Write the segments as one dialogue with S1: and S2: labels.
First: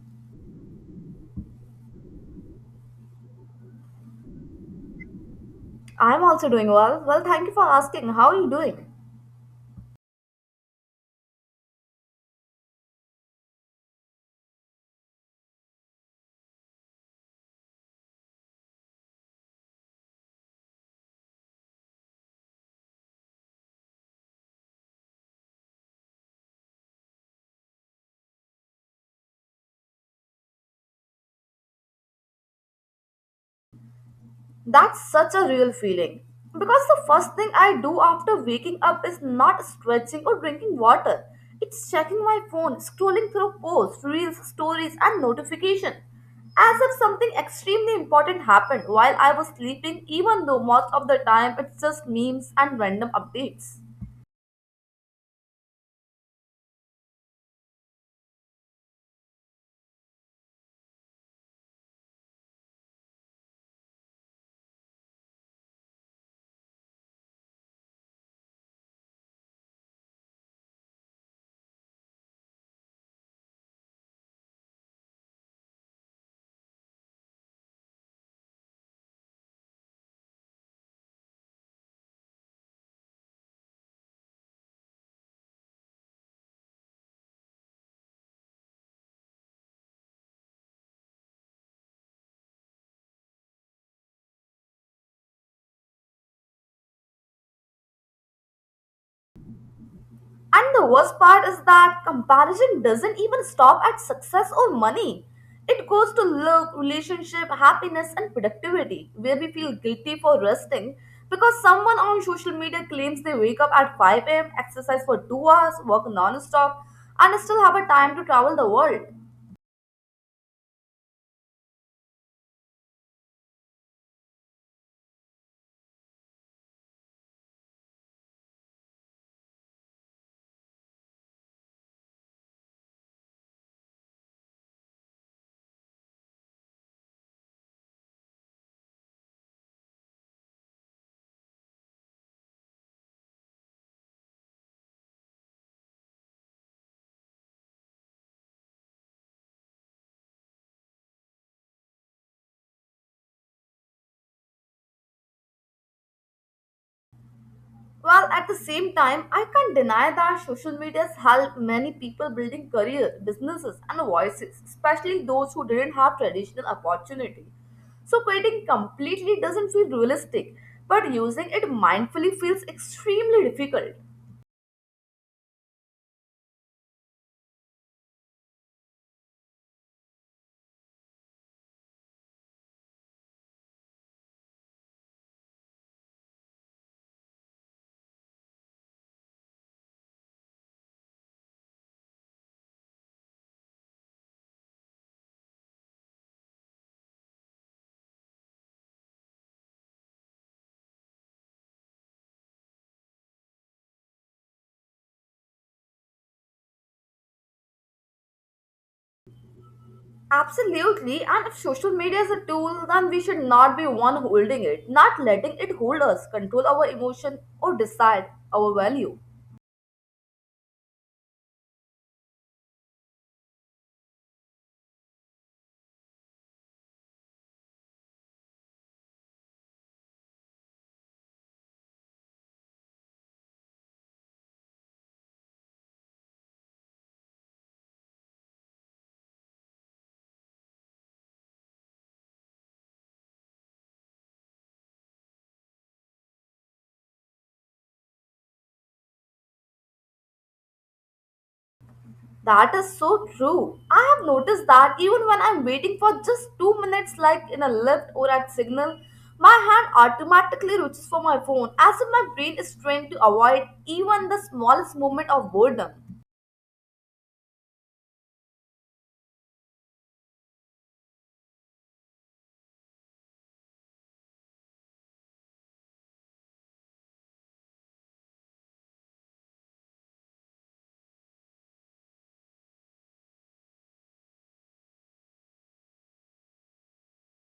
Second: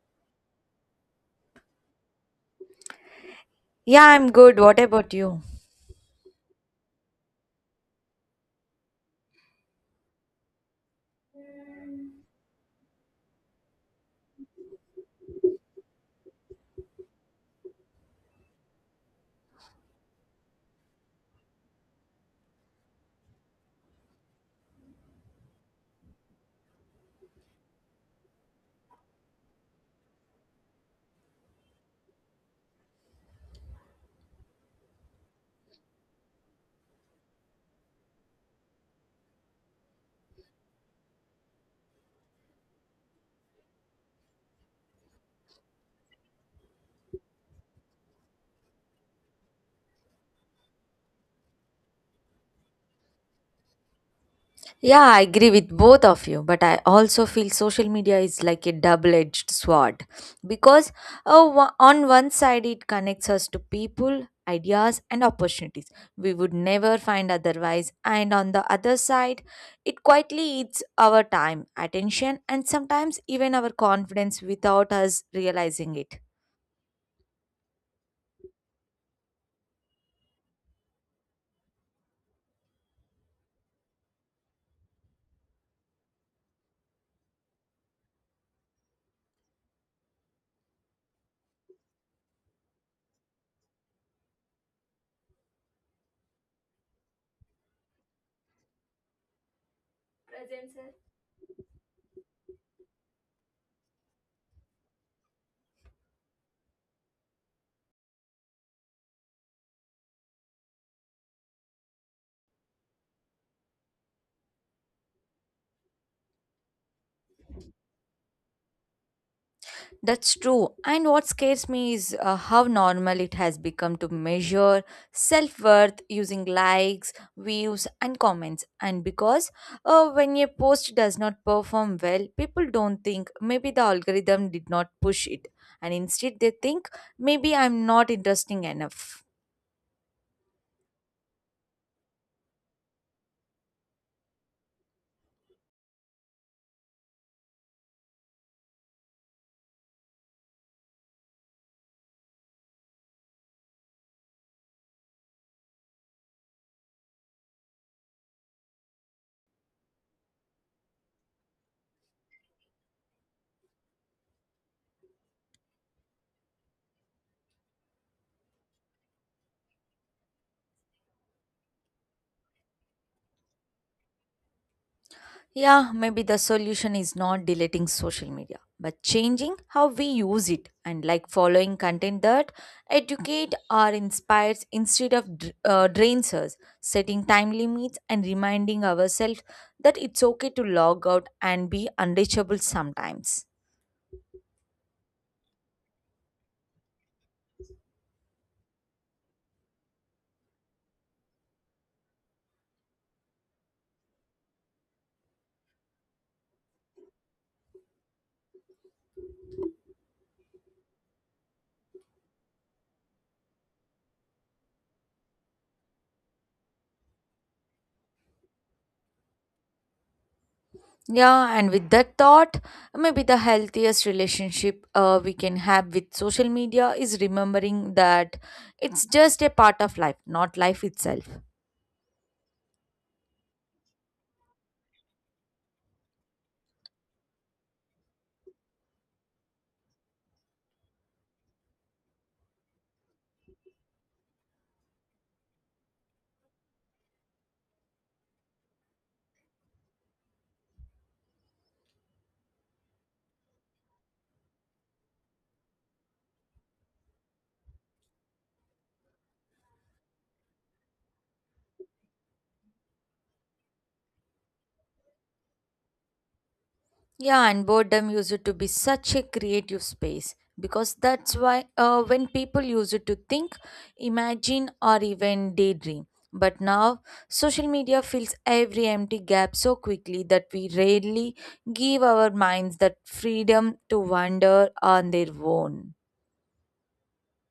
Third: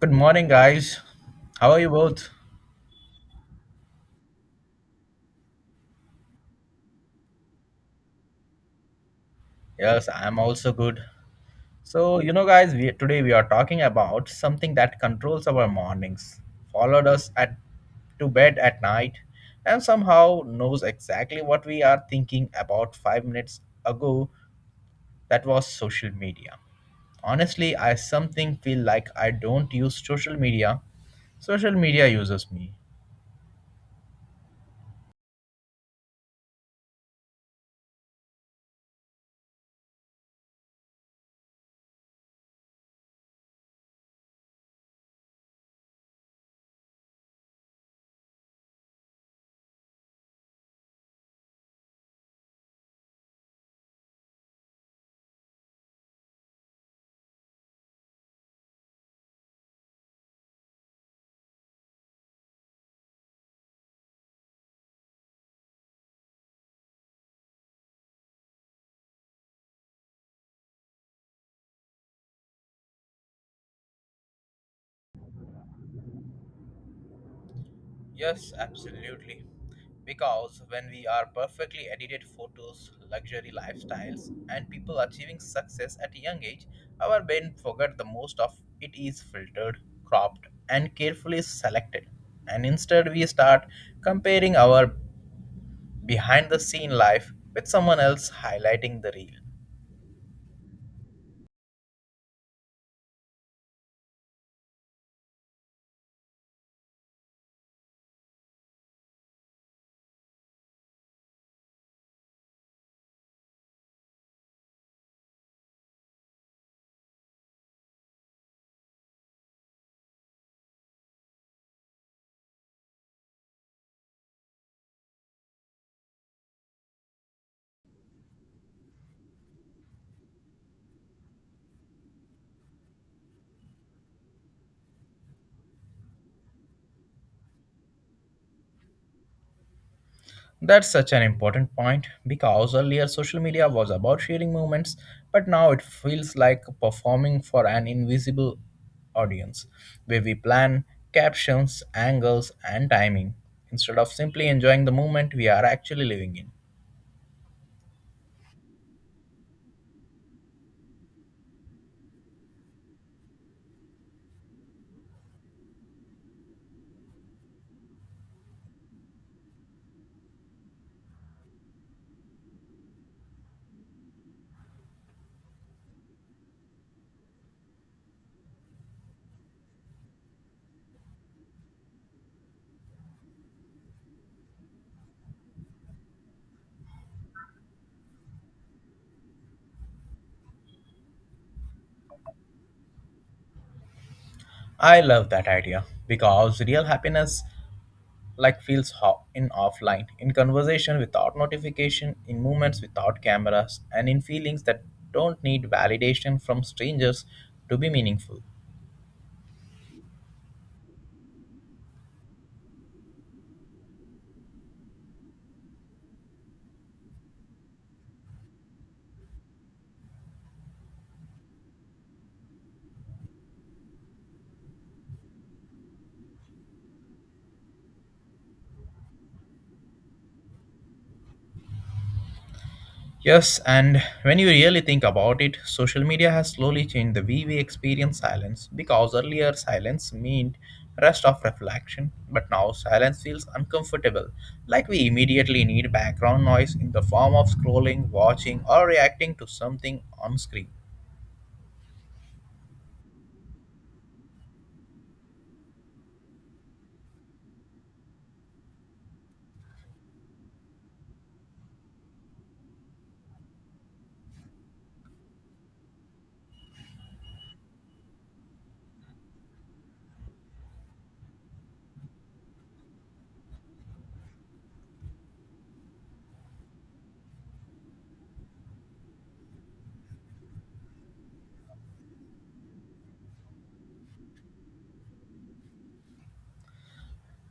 S1: Good morning, guys. How are you both?
S2: Yeah, I'm good. What about you?
S3: I'm also doing well. Well, thank you for asking. How are you doing?
S1: Yes, I am also good. So, guys, today we are talking about something that controls our mornings, followed us at to bed at night, and somehow knows exactly what we are thinking about 5 minutes ago. That was social media. Honestly, I something feel like I don't use social media. Social media uses me.
S3: That's such a real feeling. Because the first thing I do after waking up is not stretching or drinking water. It's checking my phone, scrolling through posts, reels, stories, and notifications. As if something extremely important happened while I was sleeping, even though most of the time it's just memes and random updates.
S2: Yeah, I agree with both of you, but I also feel social media is like a double edged sword because on one side it connects us to people, ideas, and opportunities we would never find otherwise, and on the other side, it quietly eats our time, attention, and sometimes even our confidence without us realizing it.
S1: Yes, absolutely. Because when we are perfectly edited photos, luxury lifestyles, and people achieving success at a young age, our brain forget the most of it is filtered, cropped, and carefully selected. And instead, we start comparing our behind the scene life with someone else highlighting the real.
S3: And the worst part is that comparison doesn't even stop at success or money. It goes to look, relationship, happiness, and productivity, where we feel guilty for resting because someone on social media claims they wake up at 5 a.m., exercise for 2 hours, work non stop, and still have a time to travel the world.
S2: That's true. And what scares me is how normal it has become to measure self worth using likes, views, and comments. And because when a post does not perform well, people don't think maybe the algorithm did not push it. And instead, they think maybe I'm not interesting enough.
S1: That's such an important point because earlier social media was about sharing moments, but now it feels like performing for an invisible audience where we plan captions, angles, and timing instead of simply enjoying the moment we are actually living in.
S3: Well, at the same time, I can't deny that social media has helped many people building career, businesses, and voices, especially those who didn't have traditional opportunity. So quitting completely doesn't feel realistic, but using it mindfully feels extremely difficult.
S2: Yeah, maybe the solution is not deleting social media, but changing how we use it and like following content that educate or inspires instead of drains us, setting time limits and reminding ourselves that it's okay to log out and be unreachable sometimes.
S1: I love that idea because real happiness like feels in offline, in conversation without notification, in moments without cameras, and in feelings that don't need validation from strangers to be meaningful.
S3: Absolutely, and if social media is a tool, then we should not be one holding it, not letting it hold us, control our emotion, or decide our value.
S2: Yeah, and with that thought, maybe the healthiest relationship we can have with social media is remembering that it's just a part of life, not life itself.
S1: Yes, and when you really think about it, social media has slowly changed the way we experience silence because earlier silence meant rest of reflection, but now silence feels uncomfortable, like we immediately need background noise in the form of scrolling, watching, or reacting to something on screen.
S3: That is so true. I have noticed that even when I'm waiting for just 2 minutes, like in a lift or at signal, my hand automatically reaches for my phone as if my brain is trained to avoid even the smallest moment of boredom.
S2: Yeah, and boredom used to be such a creative space because that's why when people used to think, imagine, or even daydream. But now, social media fills every empty gap so quickly that we rarely give our minds that freedom to wander on their own.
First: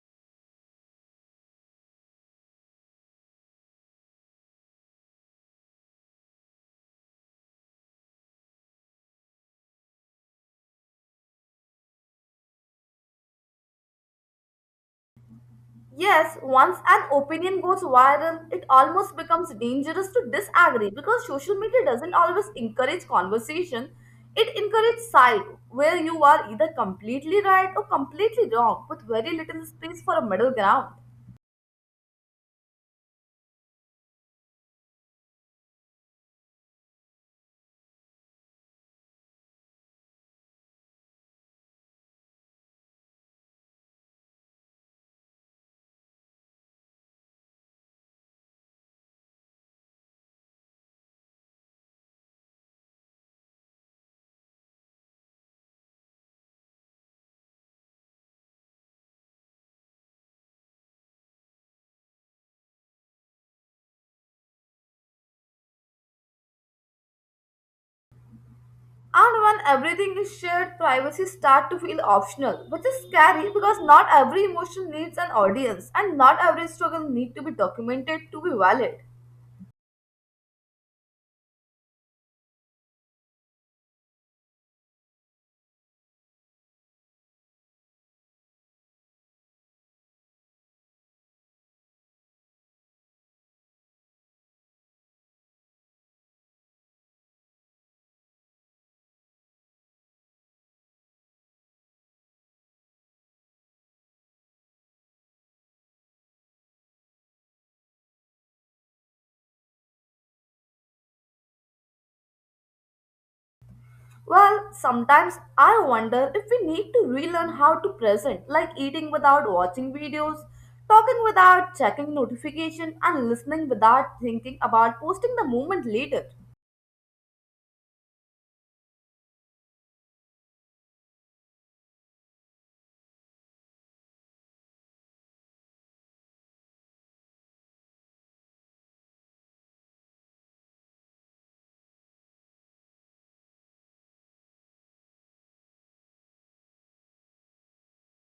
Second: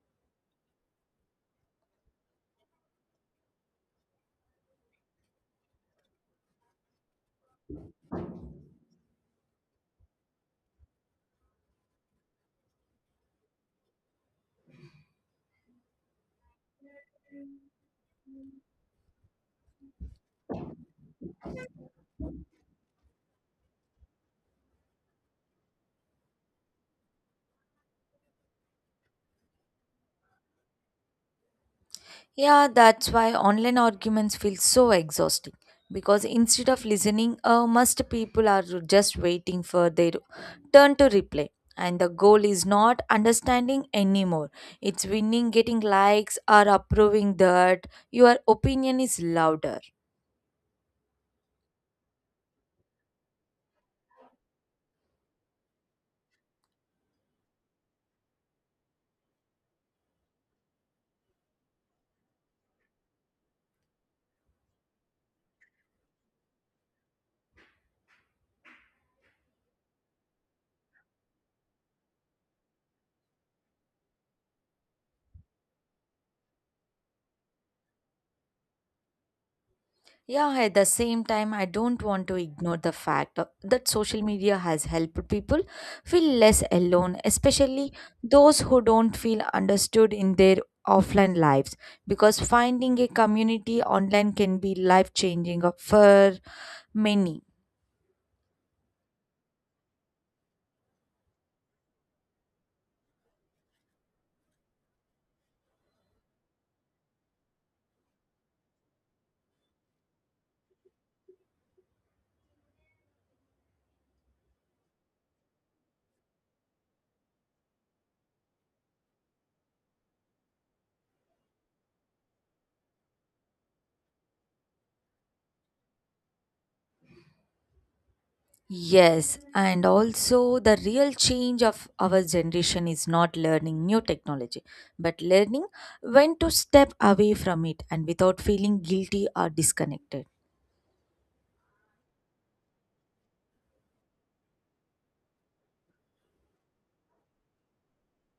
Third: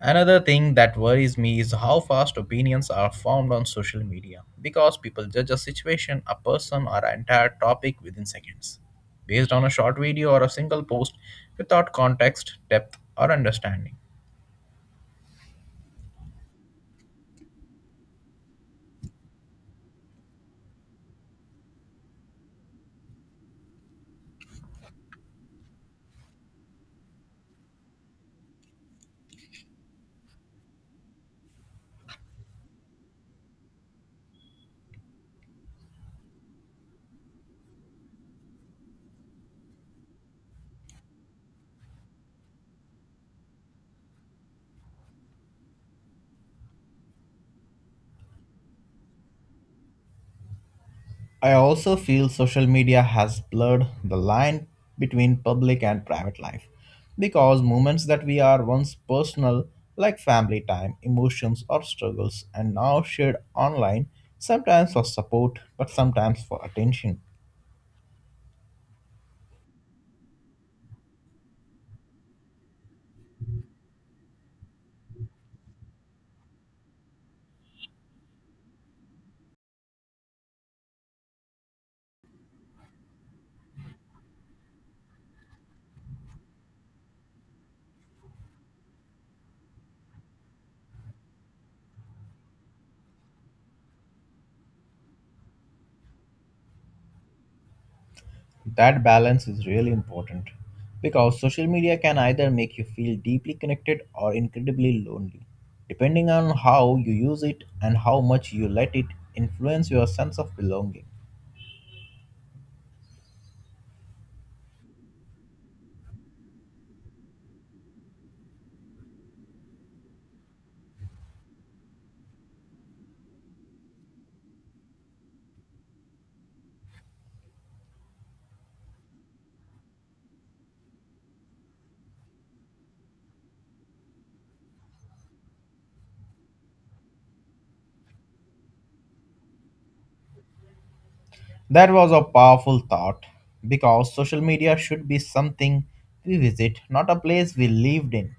S1: Another thing that worries me is how fast opinions are formed on social media because people judge a situation, a person, or an entire topic within seconds based on a short video or a single post without context, depth, or understanding.
S3: Yes, once an opinion goes viral, it almost becomes dangerous to disagree because social media doesn't always encourage conversation. It encourages side, where you are either completely right or completely wrong, with very little space for a middle ground.
S2: Yeah, that's why online arguments feel so exhausting because instead of listening, most people are just waiting for their turn to reply. And the goal is not understanding anymore. It's winning, getting likes, or approving that your opinion is louder.
S1: I also feel social media has blurred the line between public and private life because moments that we are once personal, like family time, emotions, or struggles, and now shared online, sometimes for support but sometimes for attention.
S3: And when everything is shared, privacy start to feel optional, which is scary because not every emotion needs an audience and not every struggle need to be documented to be valid.
S2: Yeah, at the same time, I don't want to ignore the fact that social media has helped people feel less alone, especially those who don't feel understood in their offline lives. Because finding a community online can be life changing for many.
S1: That balance is really important because social media can either make you feel deeply connected or incredibly lonely, depending on how you use it and how much you let it influence your sense of belonging.
S3: Well, sometimes I wonder if we need to relearn how to present, like eating without watching videos, talking without checking notification and listening without thinking about posting the moment later.
S2: Yes, and also the real change of our generation is not learning new technology, but learning when to step away from it and without feeling guilty or disconnected.
S1: That was a powerful thought because social media should be something we visit, not a place we lived in.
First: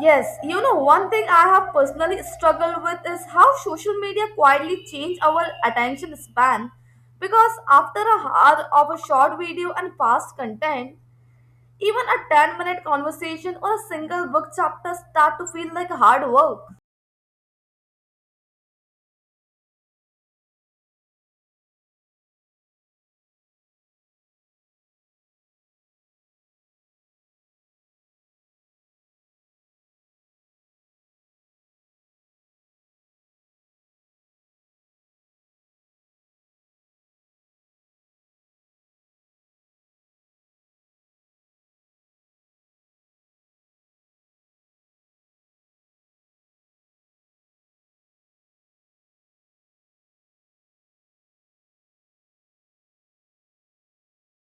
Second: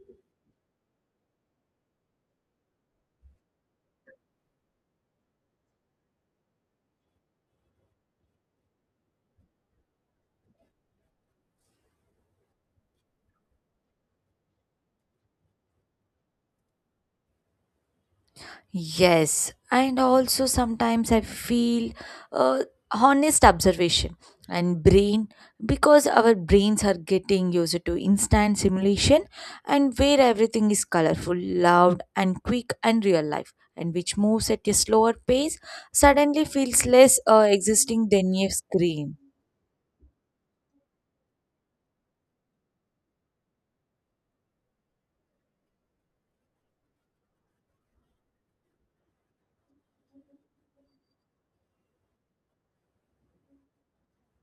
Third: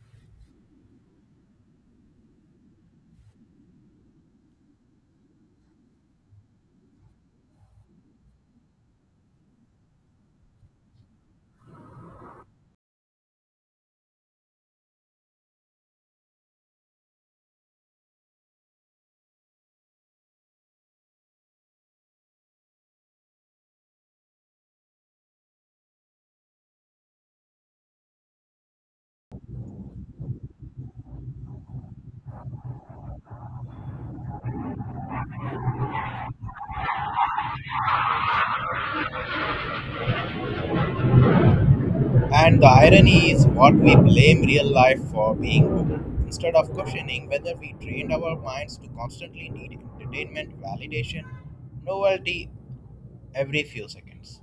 S3: Yes, you know, one thing I have personally struggled with is how social media quietly changed our attention span. Because after a hour of a short video and past content, even a 10-minute conversation or a single book chapter start to feel like hard work.
S2: Yes, and also sometimes I feel uh, honest observation and brain because our brains are getting used to instant simulation and where everything is colorful, loud, and quick, and real life, and which moves at a slower pace suddenly feels less existing than a screen.
S1: And the irony is what we blame real life for being Google instead of questioning whether we trained our minds to constantly need entertainment, validation, novelty every few seconds.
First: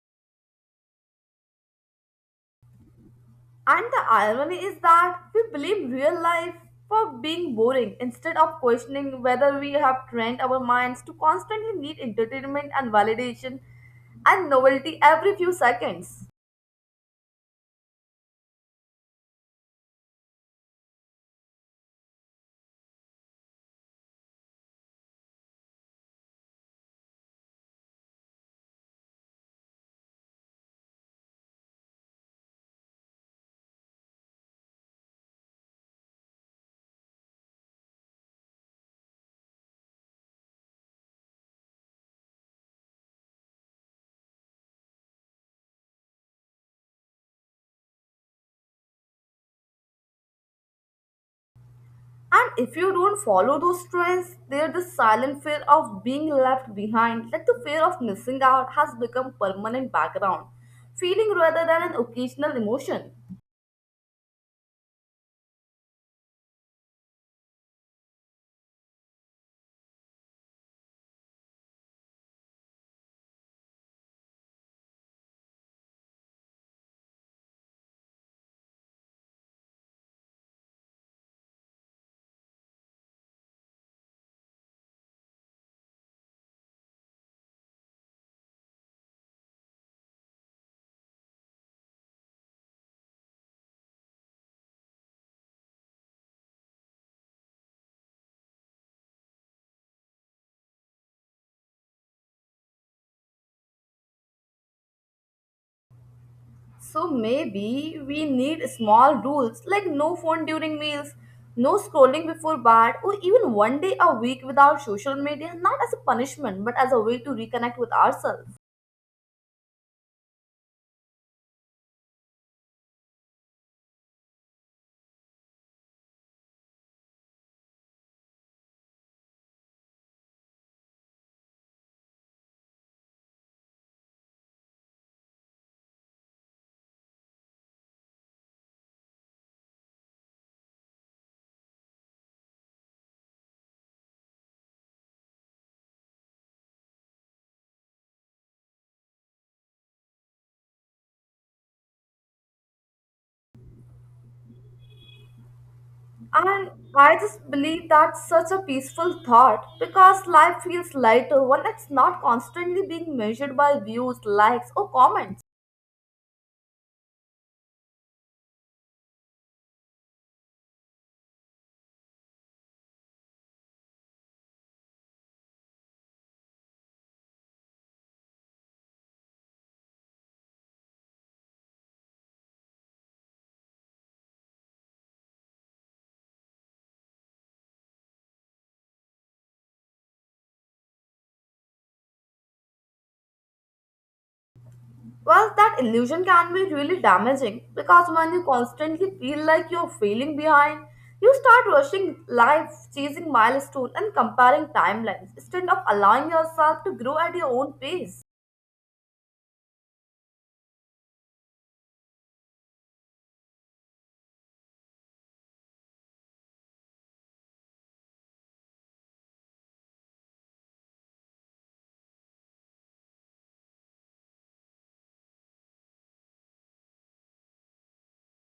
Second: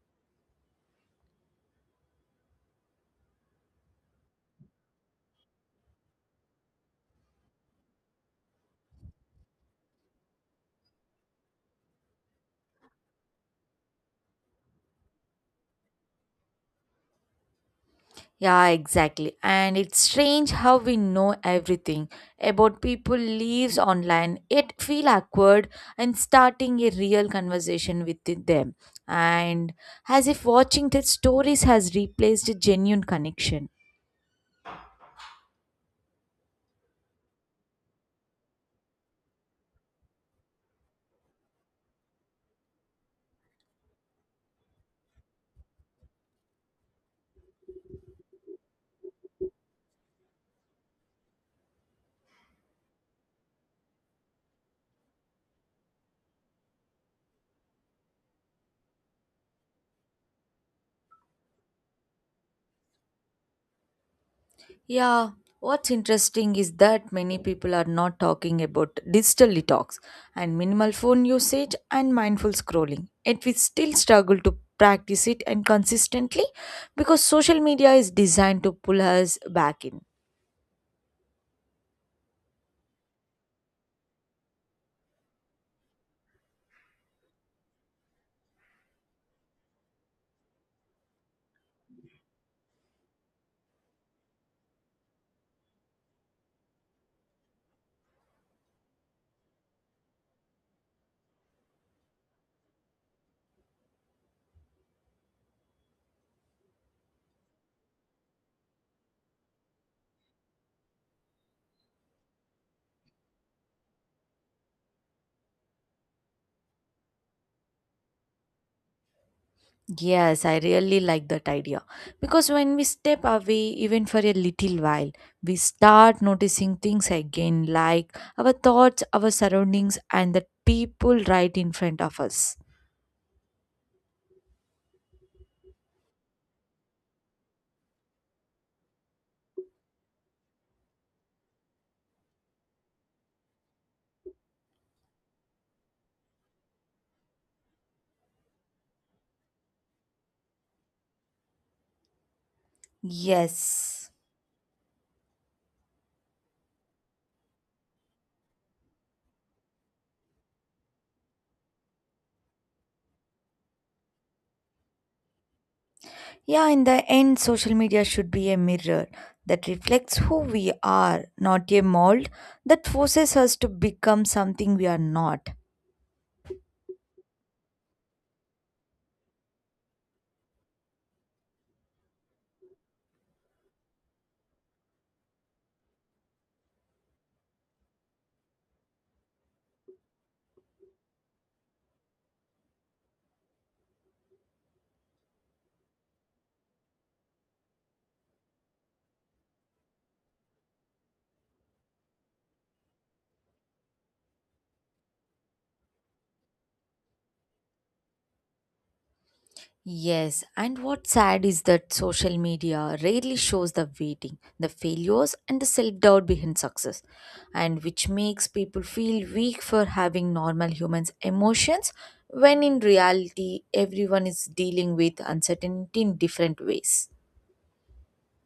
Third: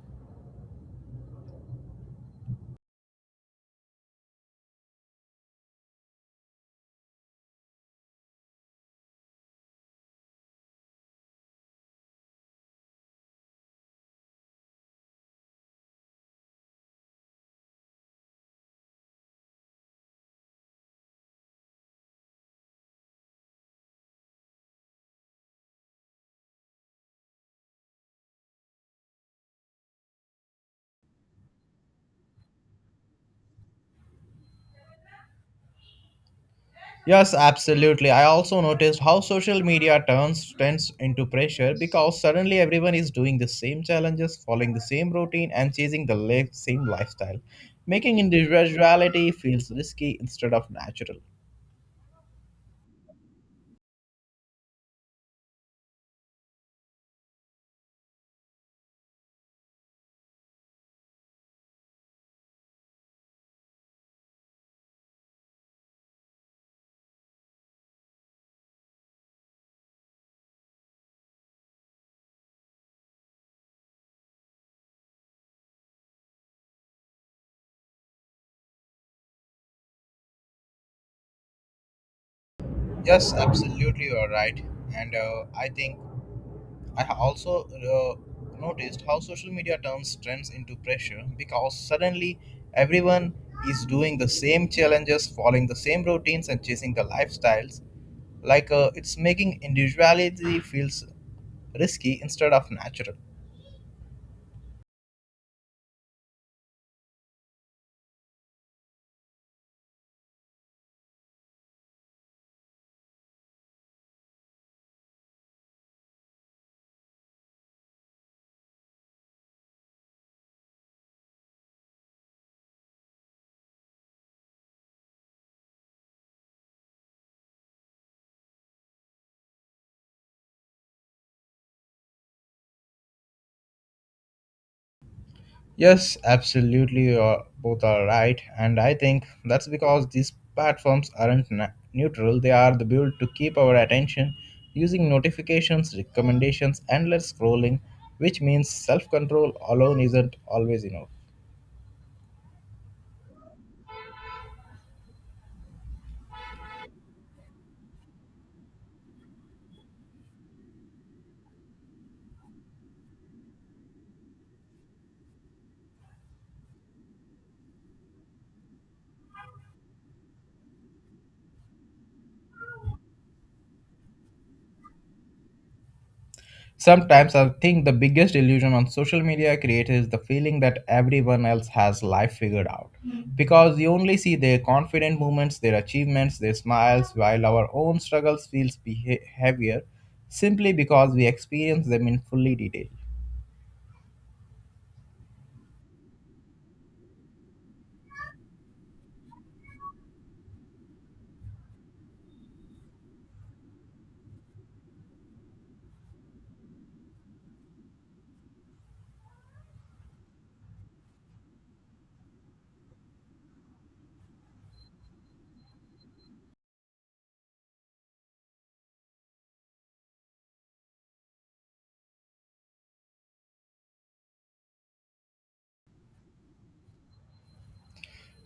S3: And the irony is that we blame real life for being boring instead of questioning whether we have trained our minds to constantly need entertainment and validation and novelty every few seconds.
S2: Yeah, exactly. And it's strange how we know everything about people lives online, yet feel awkward and starting a real conversation with them. And as if watching their stories has replaced a genuine connection.
S1: Yes, absolutely. I also noticed how social media turns trends into pressure because suddenly everyone is doing the same challenges, following the same routine, and chasing the same lifestyle, making individuality feels risky instead of natural.
S3: And if you don't follow those trends, there's the silent fear of being left behind, like the fear of missing out, has become permanent background, feeling rather than an occasional emotion.
S2: Yeah, what's interesting is that many people are not talking about digital detox and minimal phone usage and mindful scrolling. Yet we still struggle to practice it and consistently because social media is designed to pull us back in.
S1: Yes, absolutely, you are right. And I think I also noticed how social media turns trends into pressure because suddenly everyone is doing the same challenges, following the same routines, and chasing the lifestyles like it's making individuality feels risky instead of natural.
S3: So maybe we need small rules like no phone during meals, no scrolling before bed, or even one day a week without social media, not as a punishment but as a way to reconnect with ourselves.
S2: Yes, I really like that idea because when we step away, even for a little while, we start noticing things again like our thoughts, our surroundings, and the people right in front of us.
S1: Yes, absolutely, both are right. And I think that's because these platforms aren't neutral. They are the built to keep our attention using notifications, recommendations, endless scrolling, which means self-control alone isn't always enough.
S2: Yes.
S3: And I just believe that's such a peaceful thought because life feels lighter when it's not constantly being measured by views, likes, or comments.
S2: Yeah, in the end, social media should be a mirror that reflects who we are, not a mold that forces us to become something we are not.
S1: Sometimes I think the biggest illusion on social media creates is the feeling that everyone else has life figured out. Mm. Because you only see their confident movements, their achievements, their smiles, while our own struggles feels heavier simply because we experience them in fully detail.
S3: Well, that illusion can be really damaging because when you constantly feel like you're failing behind, you start rushing life, chasing milestones, and comparing timelines instead of allowing yourself to grow at your own pace.
S2: Yes, and what's sad is that social media rarely shows the waiting, the failures, and the self doubt behind success, and which makes people feel weak for having normal humans' emotions when in reality everyone is dealing with uncertainty in different ways.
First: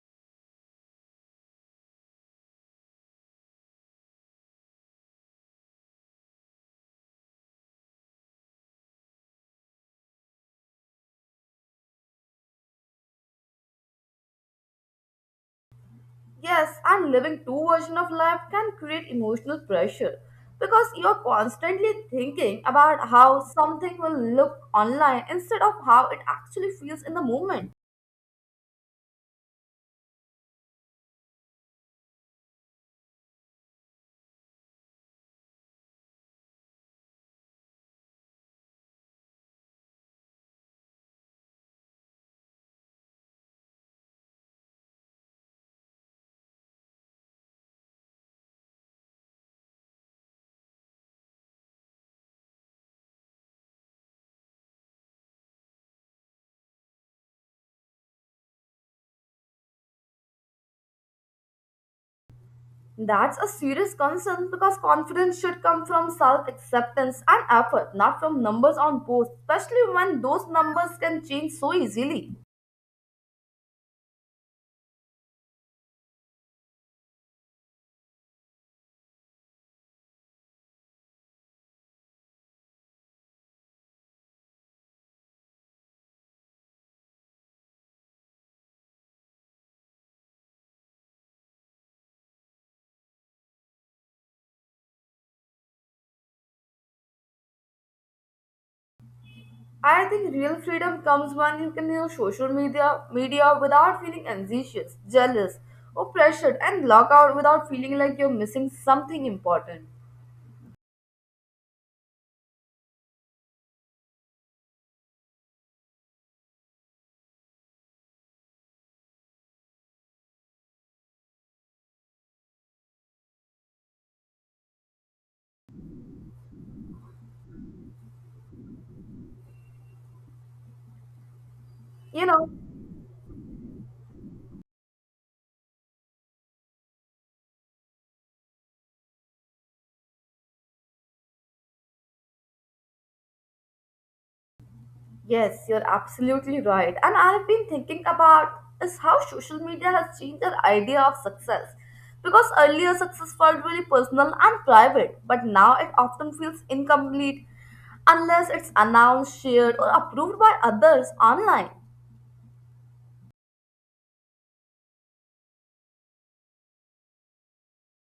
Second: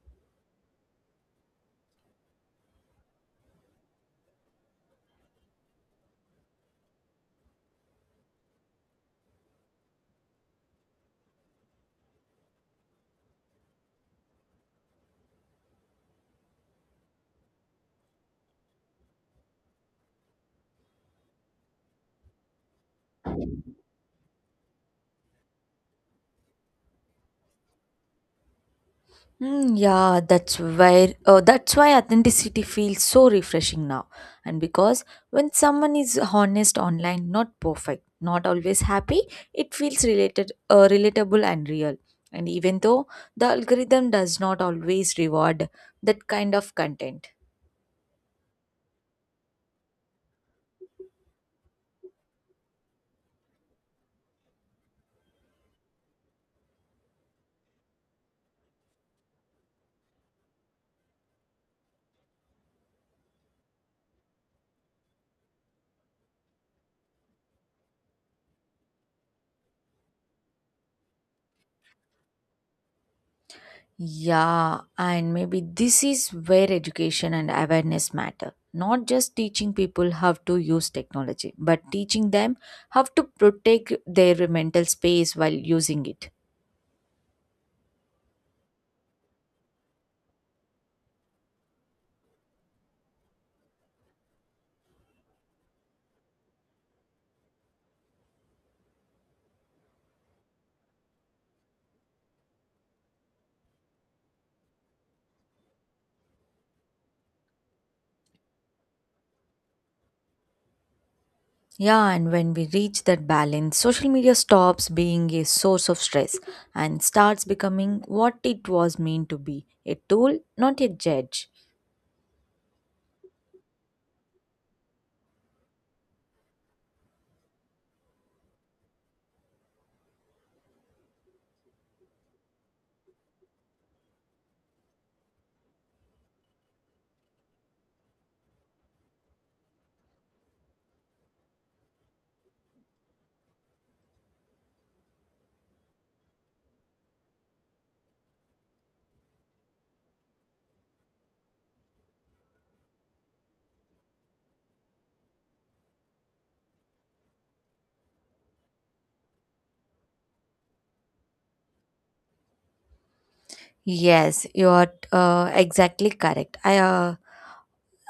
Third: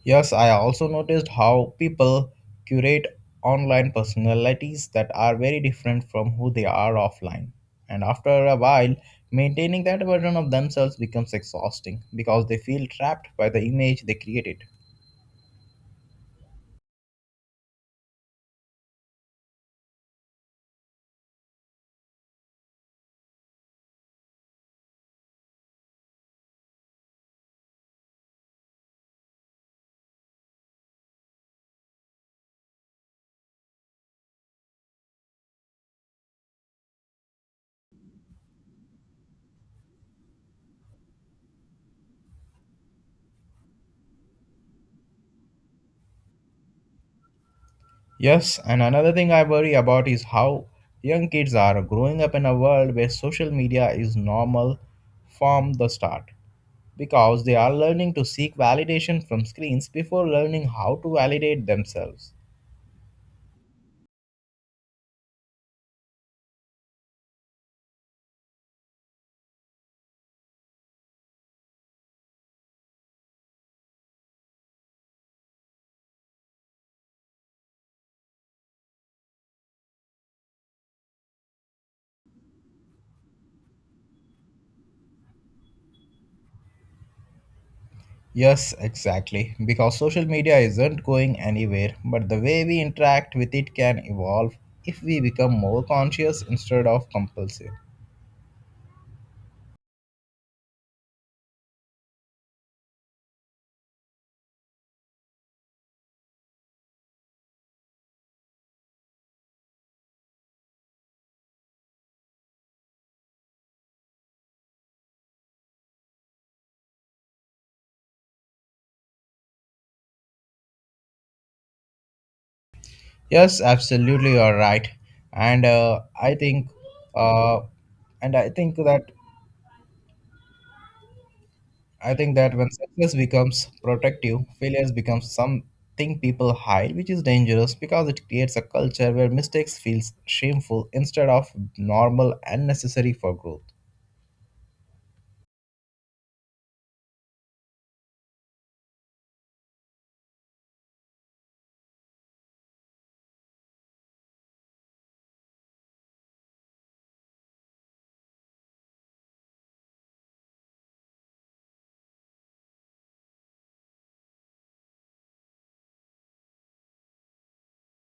S1: Yes, I also noticed how people curate online personalities that are very different from who they are offline. And after a while, maintaining that version of themselves becomes exhausting because they feel trapped by the image they created.
S3: Yes, and living two versions of life can create emotional pressure because you're constantly thinking about how something will look online instead of how it actually feels in the moment.
S2: Hmm. That's why authenticity feels so refreshing now. And because when someone is honest online, not perfect, not always happy, it feels relatable and real. And even though the algorithm does not always reward that kind of content.
S1: Yes, and another thing I worry about is how young kids are growing up in a world where social media is normal from the start because they are learning to seek validation from screens before learning how to validate themselves.
S3: That's a serious concern because confidence should come from self acceptance and effort, not from numbers on posts, especially when those numbers can change so easily.
S2: Yeah, and maybe this is where education and awareness matter. Not just teaching people how to use technology, but teaching them how to protect their mental space while using it.
S1: Yes, exactly. Because social media isn't going anywhere, but the way we interact with it can evolve if we become more conscious instead of compulsive.
S3: I think real freedom comes when you can use social media without feeling anxious, jealous, or pressured, and log out without feeling like you're missing something important.
S2: Yeah, and when we reach that balance, social media stops being a source of stress and starts becoming what it was meant to be a tool, not a judge.
S1: Yes, absolutely, you're right. And I think, uh, and I
S3: You
S1: think
S3: know,
S1: that when success becomes protective, failures becomes something people hide, which is dangerous because it creates a culture where mistakes feels shameful instead of normal and necessary for growth.
S3: yes, you're absolutely right. And I've been thinking about is how social media has changed our idea of success. Because earlier success felt really personal and private, but now it often feels incomplete unless it's announced, shared, or approved by others online.
S2: Yes, you are exactly correct.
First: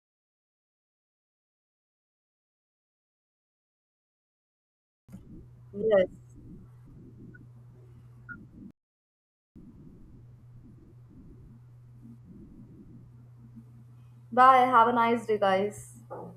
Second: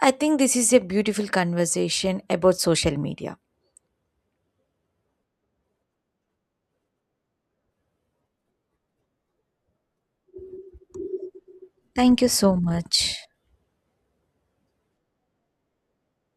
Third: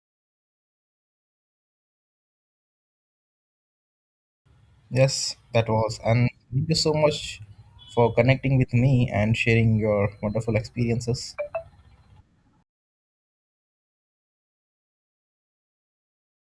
S2: I think this is a beautiful conversation about social media.
S1: Yes, that was.
S3: Yes.
S1: And thank you so much for connecting with me and sharing your wonderful experiences.
S2: Thank you so much.
S3: Bye. Have a nice day, guys.